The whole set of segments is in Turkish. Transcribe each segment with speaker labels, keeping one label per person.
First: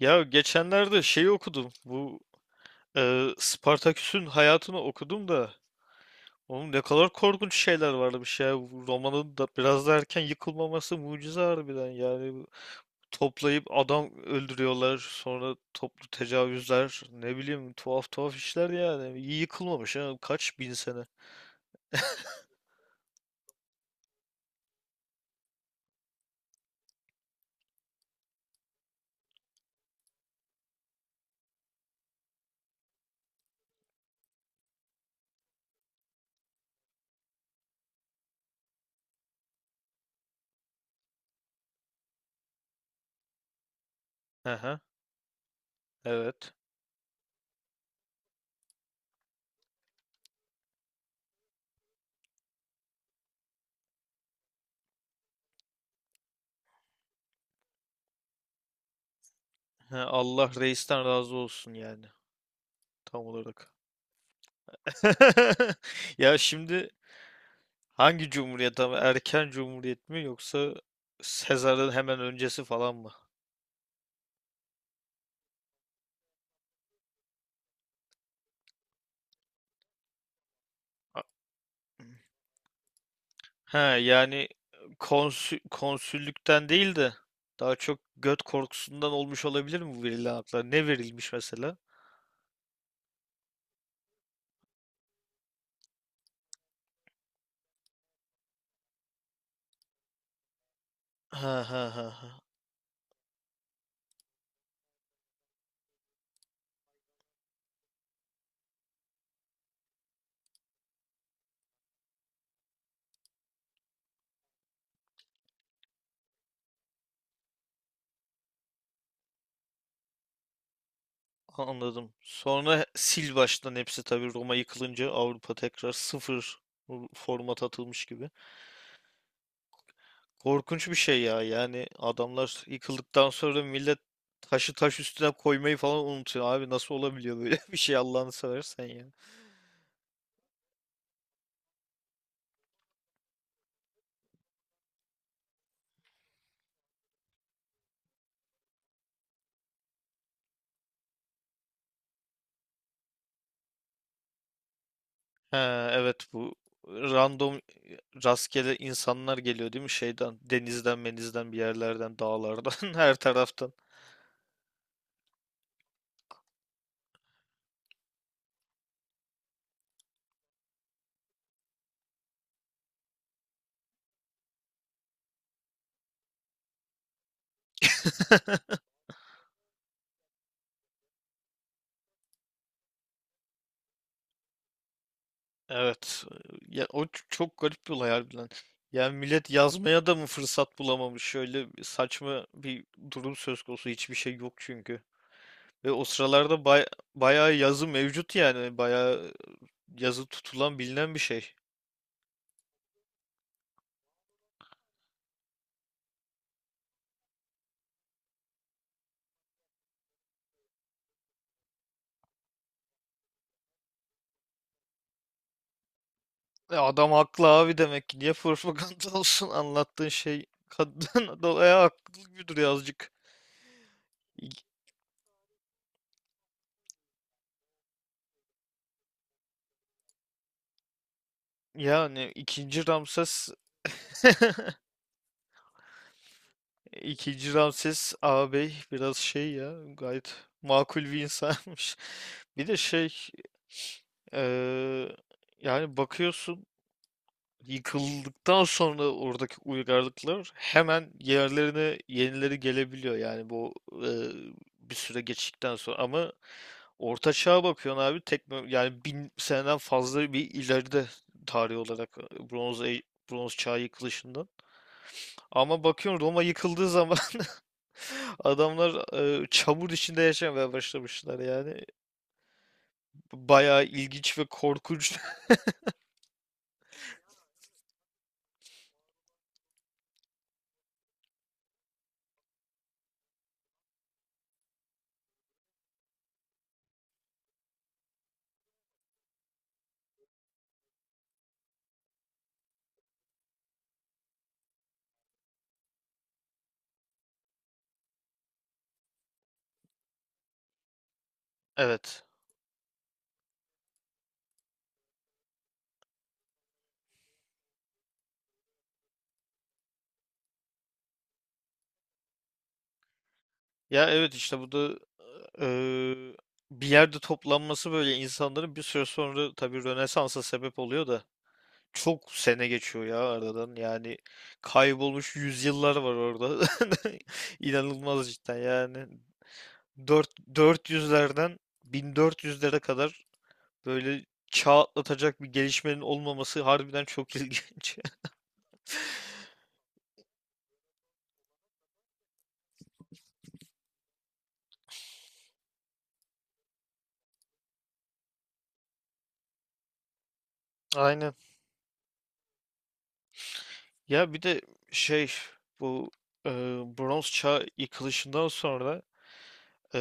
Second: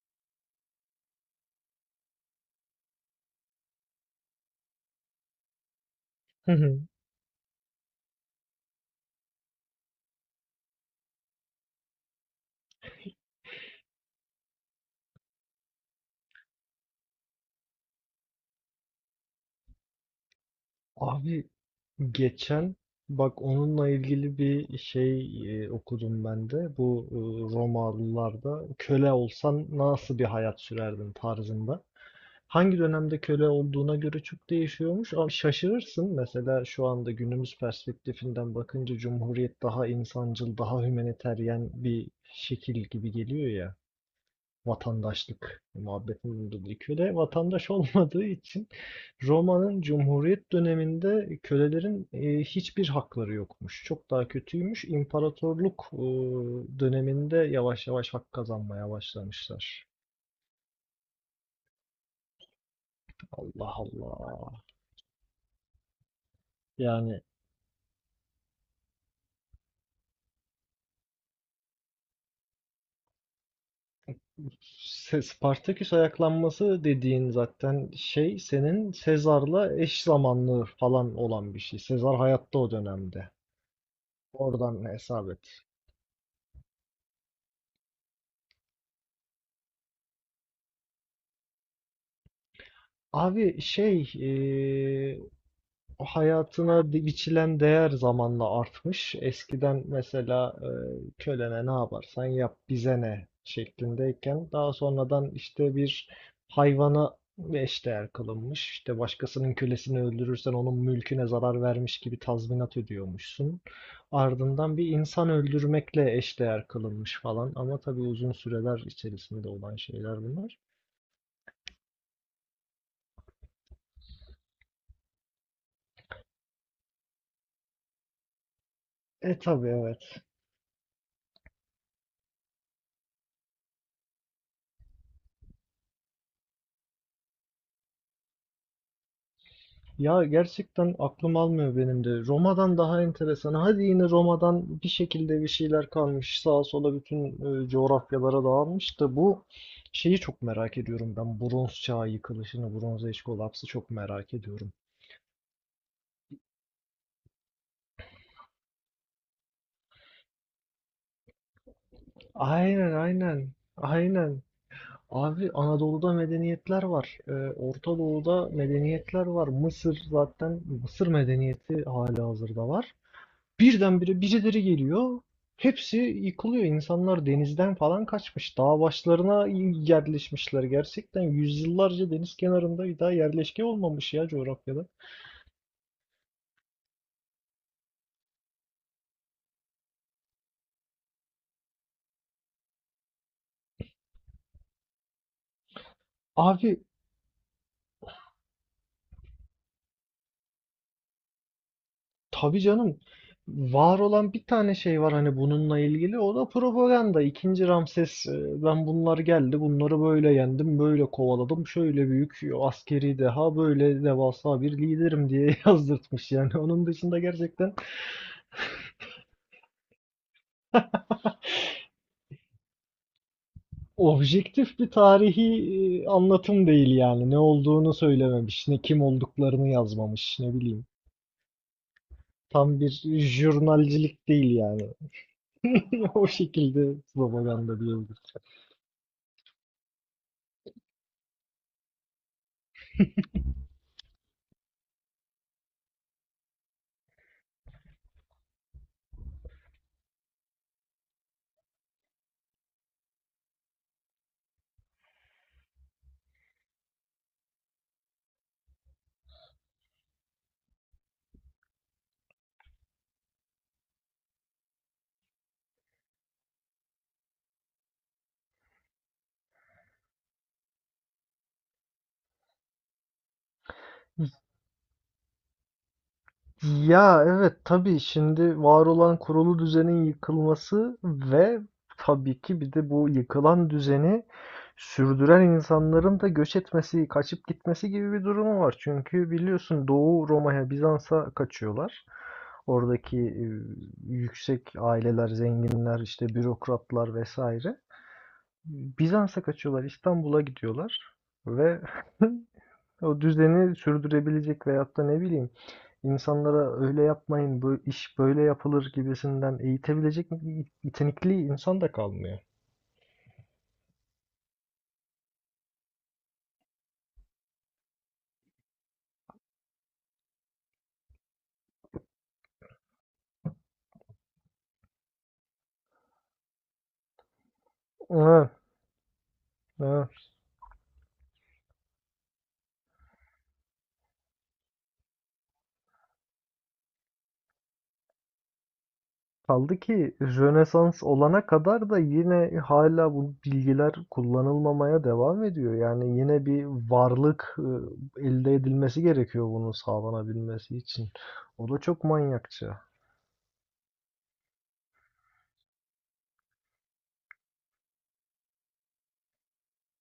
Speaker 1: Ya geçenlerde şeyi okudum. Bu Spartaküs'ün hayatını okudum da.
Speaker 2: Hı
Speaker 1: Oğlum ne
Speaker 2: hı.
Speaker 1: kadar korkunç şeyler varmış ya. Bu romanın da biraz da erken yıkılmaması mucize harbiden. Yani bu toplayıp adam öldürüyorlar. Sonra toplu tecavüzler. Ne bileyim tuhaf tuhaf işler yani. İyi yıkılmamış ha. Kaç bin sene.
Speaker 2: Abi geçen bak onunla ilgili bir şey okudum ben de. Bu Romalılarda köle olsan nasıl bir hayat sürerdin tarzında. Hangi dönemde köle olduğuna göre çok değişiyormuş. Ama şaşırırsın. Mesela şu anda günümüz perspektifinden bakınca Cumhuriyet daha insancıl, daha hümaniteryen bir şekil gibi geliyor ya.
Speaker 1: Aha,
Speaker 2: Vatandaşlık
Speaker 1: evet.
Speaker 2: muhabbetini dedi. Köle vatandaş olmadığı için Roma'nın Cumhuriyet döneminde kölelerin hiçbir hakları yokmuş. Çok daha kötüymüş. İmparatorluk döneminde yavaş yavaş hak kazanmaya başlamışlar.
Speaker 1: Ha, Allah reisten razı olsun yani. Tam
Speaker 2: Allah
Speaker 1: olarak.
Speaker 2: Allah.
Speaker 1: Ya şimdi
Speaker 2: Yani
Speaker 1: hangi cumhuriyet ama erken cumhuriyet mi yoksa Sezar'ın hemen öncesi falan mı?
Speaker 2: Spartaküs ayaklanması dediğin zaten şey senin Sezar'la eş zamanlı falan
Speaker 1: A-
Speaker 2: olan bir şey. Sezar hayatta o dönemde.
Speaker 1: He, yani
Speaker 2: Oradan hesap et.
Speaker 1: konsüllükten değil de daha çok göt korkusundan olmuş olabilir mi bu verilen haklar? Ne verilmiş mesela?
Speaker 2: Abi şey o hayatına biçilen değer zamanla artmış. Eskiden mesela
Speaker 1: Ha
Speaker 2: kölene ne
Speaker 1: ha ha
Speaker 2: yaparsan
Speaker 1: ha.
Speaker 2: yap bize ne şeklindeyken daha sonradan işte bir hayvana eşdeğer kılınmış. İşte başkasının kölesini öldürürsen onun mülküne zarar vermiş gibi tazminat ödüyormuşsun. Ardından bir insan öldürmekle eşdeğer kılınmış falan ama tabii uzun süreler içerisinde olan şeyler bunlar.
Speaker 1: Anladım. Sonra sil baştan hepsi tabii Roma yıkılınca Avrupa tekrar sıfır format atılmış gibi.
Speaker 2: E tabii evet.
Speaker 1: Korkunç bir şey ya. Yani adamlar yıkıldıktan sonra millet taşı taş üstüne koymayı falan unutuyor. Abi nasıl olabiliyor böyle bir şey Allah'ını seversen ya.
Speaker 2: Ya gerçekten aklım almıyor benim de. Roma'dan daha enteresan. Hadi yine Roma'dan bir şekilde bir şeyler kalmış. Sağa sola bütün coğrafyalara dağılmış da bu şeyi çok merak ediyorum ben. Bronz çağı yıkılışını, Bronz Age kolapsı çok merak ediyorum.
Speaker 1: Ha, evet, bu random rastgele insanlar geliyor değil mi? Şeyden, denizden, menizden, bir yerlerden,
Speaker 2: Aynen
Speaker 1: dağlardan, her
Speaker 2: aynen.
Speaker 1: taraftan.
Speaker 2: Aynen. Abi Anadolu'da medeniyetler var. E, Orta Doğu'da medeniyetler var. Mısır zaten Mısır medeniyeti halihazırda var. Birdenbire birileri geliyor. Hepsi yıkılıyor. İnsanlar denizden falan kaçmış. Dağ başlarına yerleşmişler. Gerçekten yüzyıllarca deniz kenarında bir daha yerleşke olmamış ya coğrafyada.
Speaker 1: Evet. Ya, o çok garip bir olay harbiden. Yani millet yazmaya da mı fırsat bulamamış? Şöyle bir saçma bir durum söz konusu. Hiçbir şey yok çünkü. Ve o sıralarda
Speaker 2: Abi
Speaker 1: bayağı yazı mevcut yani. Bayağı yazı tutulan bilinen bir şey.
Speaker 2: tabii canım. Var olan bir tane şey var hani bununla ilgili. O da propaganda. İkinci Ramses, ben bunlar geldi. Bunları böyle yendim. Böyle kovaladım. Şöyle büyük askeri deha, böyle devasa bir liderim diye yazdırtmış yani.
Speaker 1: E,
Speaker 2: Onun
Speaker 1: adam
Speaker 2: dışında
Speaker 1: haklı
Speaker 2: gerçekten
Speaker 1: abi demek ki. Niye propaganda olsun anlattığın şey? Kadın da haklı gibi duruyor azıcık. İ-
Speaker 2: objektif bir tarihi anlatım değil yani. Ne olduğunu söylememiş, ne kim olduklarını yazmamış, ne bileyim.
Speaker 1: Yani
Speaker 2: Tam
Speaker 1: ikinci
Speaker 2: bir
Speaker 1: Ramses
Speaker 2: jurnalcilik değil yani. O şekilde
Speaker 1: İkinci
Speaker 2: propaganda
Speaker 1: Ramses
Speaker 2: diyebiliriz.
Speaker 1: ağabey biraz şey ya gayet makul bir insanmış. Bir de şey eee, yani bakıyorsun yıkıldıktan sonra oradaki uygarlıklar hemen yerlerine yenileri gelebiliyor yani bu eee, bir süre geçtikten sonra ama Orta Çağ'a bakıyorsun abi tekno yani 1000 seneden fazla bir ileride tarih olarak Bronz Çağ yıkılışından. Ama bakıyorsun Roma yıkıldığı zaman, adamlar çamur içinde yaşamaya başlamışlar yani. Bayağı ilginç ve korkunç.
Speaker 2: Ya evet, tabii şimdi var olan kurulu düzenin yıkılması ve tabii ki bir de bu yıkılan düzeni sürdüren insanların da göç etmesi, kaçıp gitmesi gibi bir durumu var. Çünkü biliyorsun Doğu Roma'ya, Bizans'a kaçıyorlar. Oradaki yüksek aileler, zenginler, işte bürokratlar vesaire. Bizans'a kaçıyorlar, İstanbul'a gidiyorlar ve
Speaker 1: Evet.
Speaker 2: o düzeni sürdürebilecek veyahut da ne bileyim, İnsanlara öyle yapmayın, bu iş böyle yapılır gibisinden eğitebilecek yetenekli insan da kalmıyor.
Speaker 1: Ya evet işte bu da e, bir yerde toplanması böyle insanların bir süre sonra tabii Rönesans'a sebep oluyor da çok sene geçiyor ya aradan. Yani kaybolmuş yüzyıllar var orada. İnanılmaz
Speaker 2: Evet,
Speaker 1: cidden yani. dört
Speaker 2: evet.
Speaker 1: dört yüzlerden 1400'lere kadar böyle çağ atlatacak bir gelişmenin olmaması harbiden çok ilginç.
Speaker 2: Kaldı ki Rönesans olana kadar da yine hala bu bilgiler kullanılmamaya devam ediyor. Yani yine bir varlık elde edilmesi gerekiyor bunu sağlanabilmesi için.
Speaker 1: Aynen.
Speaker 2: O da çok manyakça.
Speaker 1: Ya bir de şey bu e, bronz çağ yıkılışından sonra e,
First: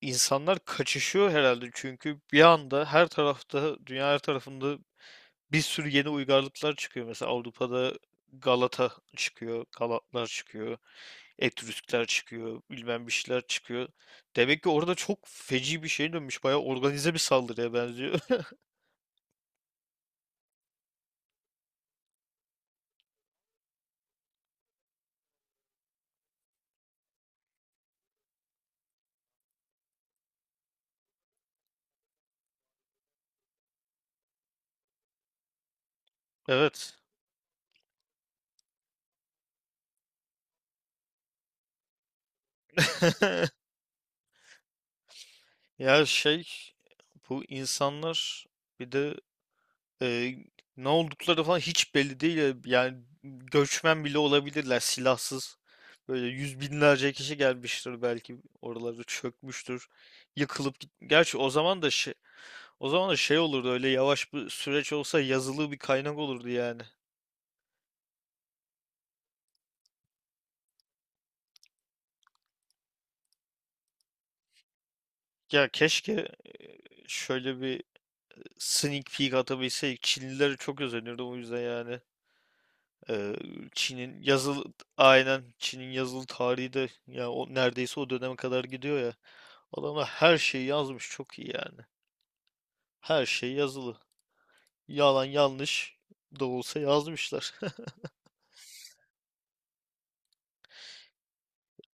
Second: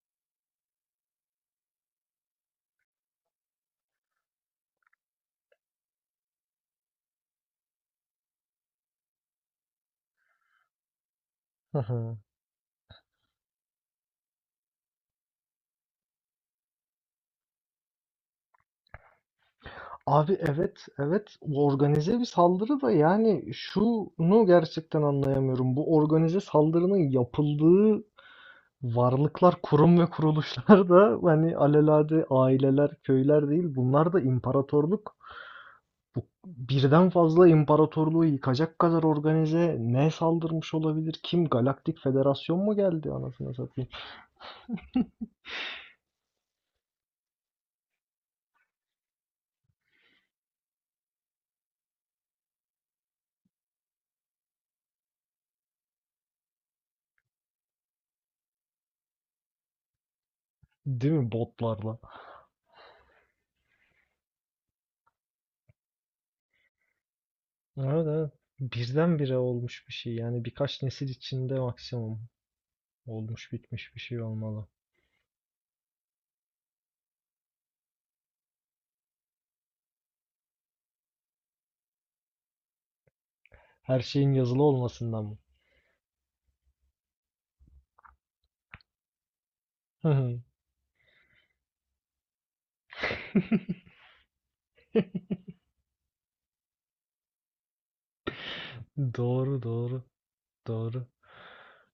Speaker 1: insanlar kaçışıyor herhalde çünkü bir anda her tarafta dünya her tarafında bir sürü yeni uygarlıklar çıkıyor. Mesela Avrupa'da Galata çıkıyor, Galatlar çıkıyor,
Speaker 2: Hı
Speaker 1: Etrüskler
Speaker 2: hı.
Speaker 1: çıkıyor, bilmem bir şeyler çıkıyor. Demek ki orada çok feci bir şey dönmüş. Bayağı organize bir saldırıya benziyor.
Speaker 2: Abi evet evet, organize bir saldırı da yani şunu gerçekten anlayamıyorum. Bu organize saldırının yapıldığı varlıklar, kurum ve kuruluşlar da hani alelade aileler, köyler değil, bunlar da imparatorluk. Bu
Speaker 1: Evet.
Speaker 2: birden fazla imparatorluğu yıkacak kadar organize ne saldırmış olabilir? Kim? Galaktik Federasyon mu geldi anasını satayım?
Speaker 1: Ya şey bu insanlar bir de e, ne oldukları falan hiç belli değil ya. Yani göçmen bile olabilirler silahsız. Böyle yüz binlerce kişi gelmiştir belki oralarda çökmüştür. Yıkılıp git.
Speaker 2: Değil mi
Speaker 1: Gerçi
Speaker 2: botlarla?
Speaker 1: o zaman da şey olurdu öyle yavaş bir süreç olsa yazılı bir kaynak olurdu yani.
Speaker 2: Evet evet. Birdenbire olmuş bir şey yani, birkaç nesil içinde maksimum. Olmuş bitmiş bir şey olmalı.
Speaker 1: Ya keşke e, şöyle bir sneak peek atabilseydik. Çinlilere çok özenirdim o yüzden yani. Eee,
Speaker 2: Her
Speaker 1: Çin'in
Speaker 2: şeyin yazılı
Speaker 1: yazılı
Speaker 2: olmasından mı?
Speaker 1: aynen Çin'in yazılı tarihi de ya o neredeyse o döneme kadar gidiyor ya. Adamlar her şeyi yazmış çok iyi yani. Her şey yazılı. Yalan yanlış da olsa yazmışlar.
Speaker 2: Doğru doğru doğru.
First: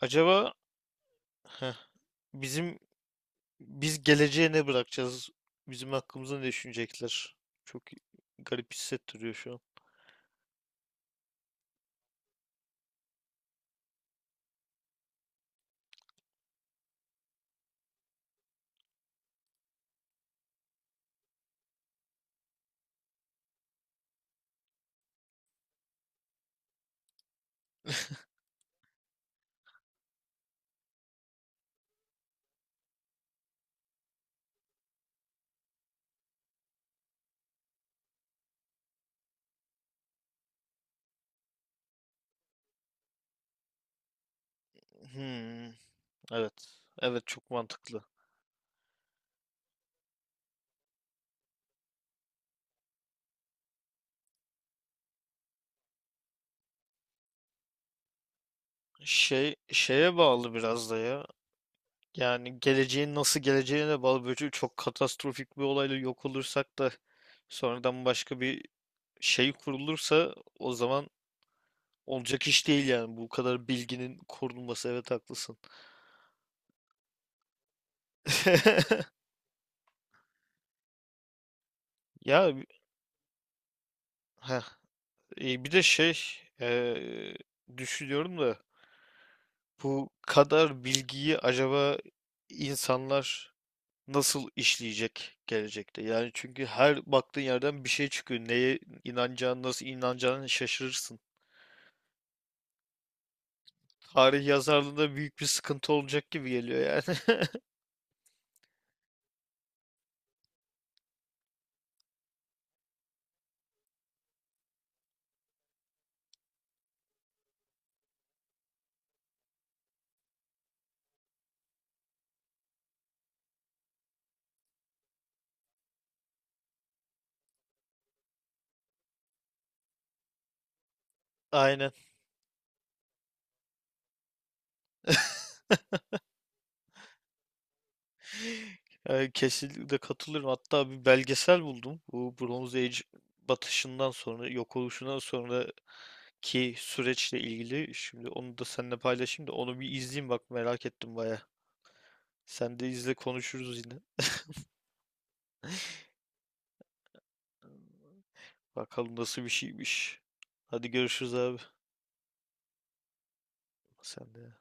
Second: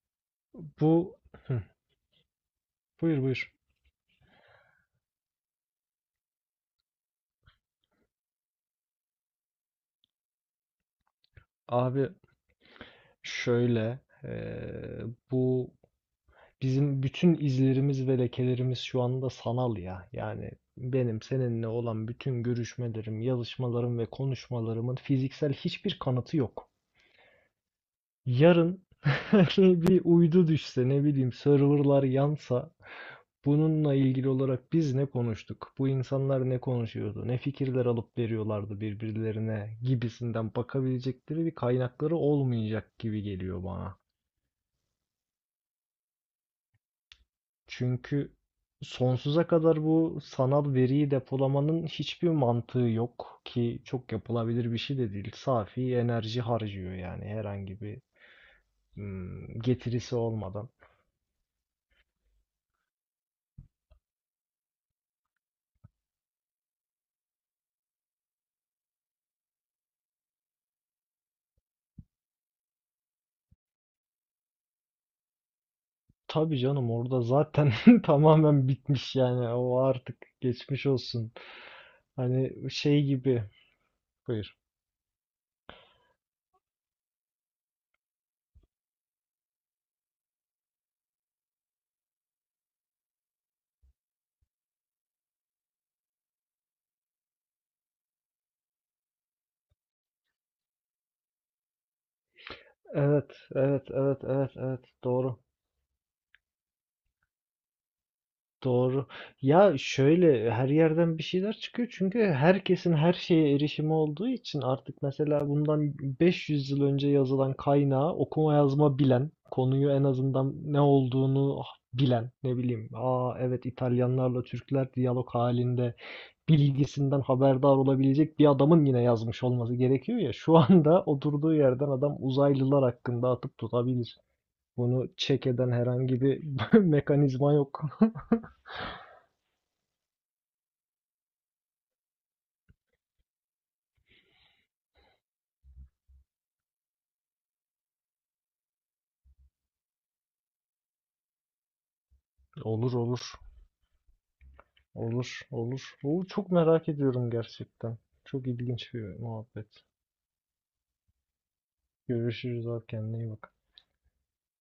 Speaker 1: Acaba
Speaker 2: Bu
Speaker 1: heh, bizim
Speaker 2: buyur buyur.
Speaker 1: biz geleceğe ne bırakacağız? Bizim hakkımızda ne düşünecekler? Çok garip hissettiriyor şu an.
Speaker 2: Abi şöyle, eee, bu bizim bütün izlerimiz ve lekelerimiz şu anda sanal ya. Yani benim seninle olan bütün görüşmelerim, yazışmalarım ve konuşmalarımın fiziksel hiçbir kanıtı yok. Yarın bir uydu düşse, ne bileyim, serverlar yansa, bununla ilgili olarak biz ne konuştuk? Bu insanlar ne konuşuyordu? Ne fikirler alıp veriyorlardı birbirlerine gibisinden bakabilecekleri bir kaynakları olmayacak gibi geliyor bana.
Speaker 1: Hmm, evet. Evet, çok mantıklı.
Speaker 2: Çünkü sonsuza kadar bu sanal veriyi depolamanın hiçbir mantığı yok ki, çok yapılabilir bir şey de değil. Safi enerji harcıyor yani, herhangi bir
Speaker 1: Şey şeye
Speaker 2: getirisi
Speaker 1: bağlı
Speaker 2: olmadan.
Speaker 1: biraz da ya. Yani geleceğin nasıl geleceğine de bağlı. Böyle çok katastrofik bir olayla yok olursak da sonradan başka bir şey kurulursa o zaman olacak iş değil yani. Bu kadar bilginin korunması, evet, haklısın.
Speaker 2: Tabii canım, orada zaten tamamen bitmiş yani, o artık geçmiş olsun.
Speaker 1: Ya
Speaker 2: Hani şey gibi. Buyur.
Speaker 1: heh, bir de şey e, düşünüyorum da bu kadar bilgiyi acaba insanlar nasıl işleyecek gelecekte? Yani çünkü her baktığın yerden bir şey çıkıyor. Neye inanacağını, nasıl inanacağını şaşırırsın.
Speaker 2: Evet, evet, evet,
Speaker 1: Tarih
Speaker 2: evet, evet.
Speaker 1: yazarlığında büyük
Speaker 2: Doğru.
Speaker 1: bir sıkıntı olacak gibi geliyor yani.
Speaker 2: Doğru. Ya şöyle, her yerden bir şeyler çıkıyor çünkü herkesin her şeye erişimi olduğu için artık. Mesela bundan 500 yıl önce yazılan kaynağı okuma yazma bilen, konuyu en azından ne olduğunu bilen, ne bileyim, aa evet İtalyanlarla Türkler diyalog halinde bilgisinden haberdar olabilecek bir adamın yine yazmış olması gerekiyor ya. Şu anda oturduğu yerden
Speaker 1: Aynen.
Speaker 2: adam uzaylılar hakkında atıp tutabilir. Bunu check eden herhangi bir mekanizma yok.
Speaker 1: Yani kesinlikle katılıyorum. Hatta bir belgesel buldum. Bu Bronze Age batışından sonra, yok oluşundan sonraki süreçle ilgili. Şimdi onu da seninle paylaşayım da onu bir izleyeyim, bak, merak ettim baya. Sen de
Speaker 2: Olur
Speaker 1: izle,
Speaker 2: olur.
Speaker 1: konuşuruz yine.
Speaker 2: Olur olur. Oo, çok merak ediyorum gerçekten. Çok ilginç
Speaker 1: Bakalım
Speaker 2: bir
Speaker 1: nasıl bir
Speaker 2: muhabbet.
Speaker 1: şeymiş. Hadi görüşürüz abi.
Speaker 2: Görüşürüz abi, kendine iyi bak.
Speaker 1: Sen de.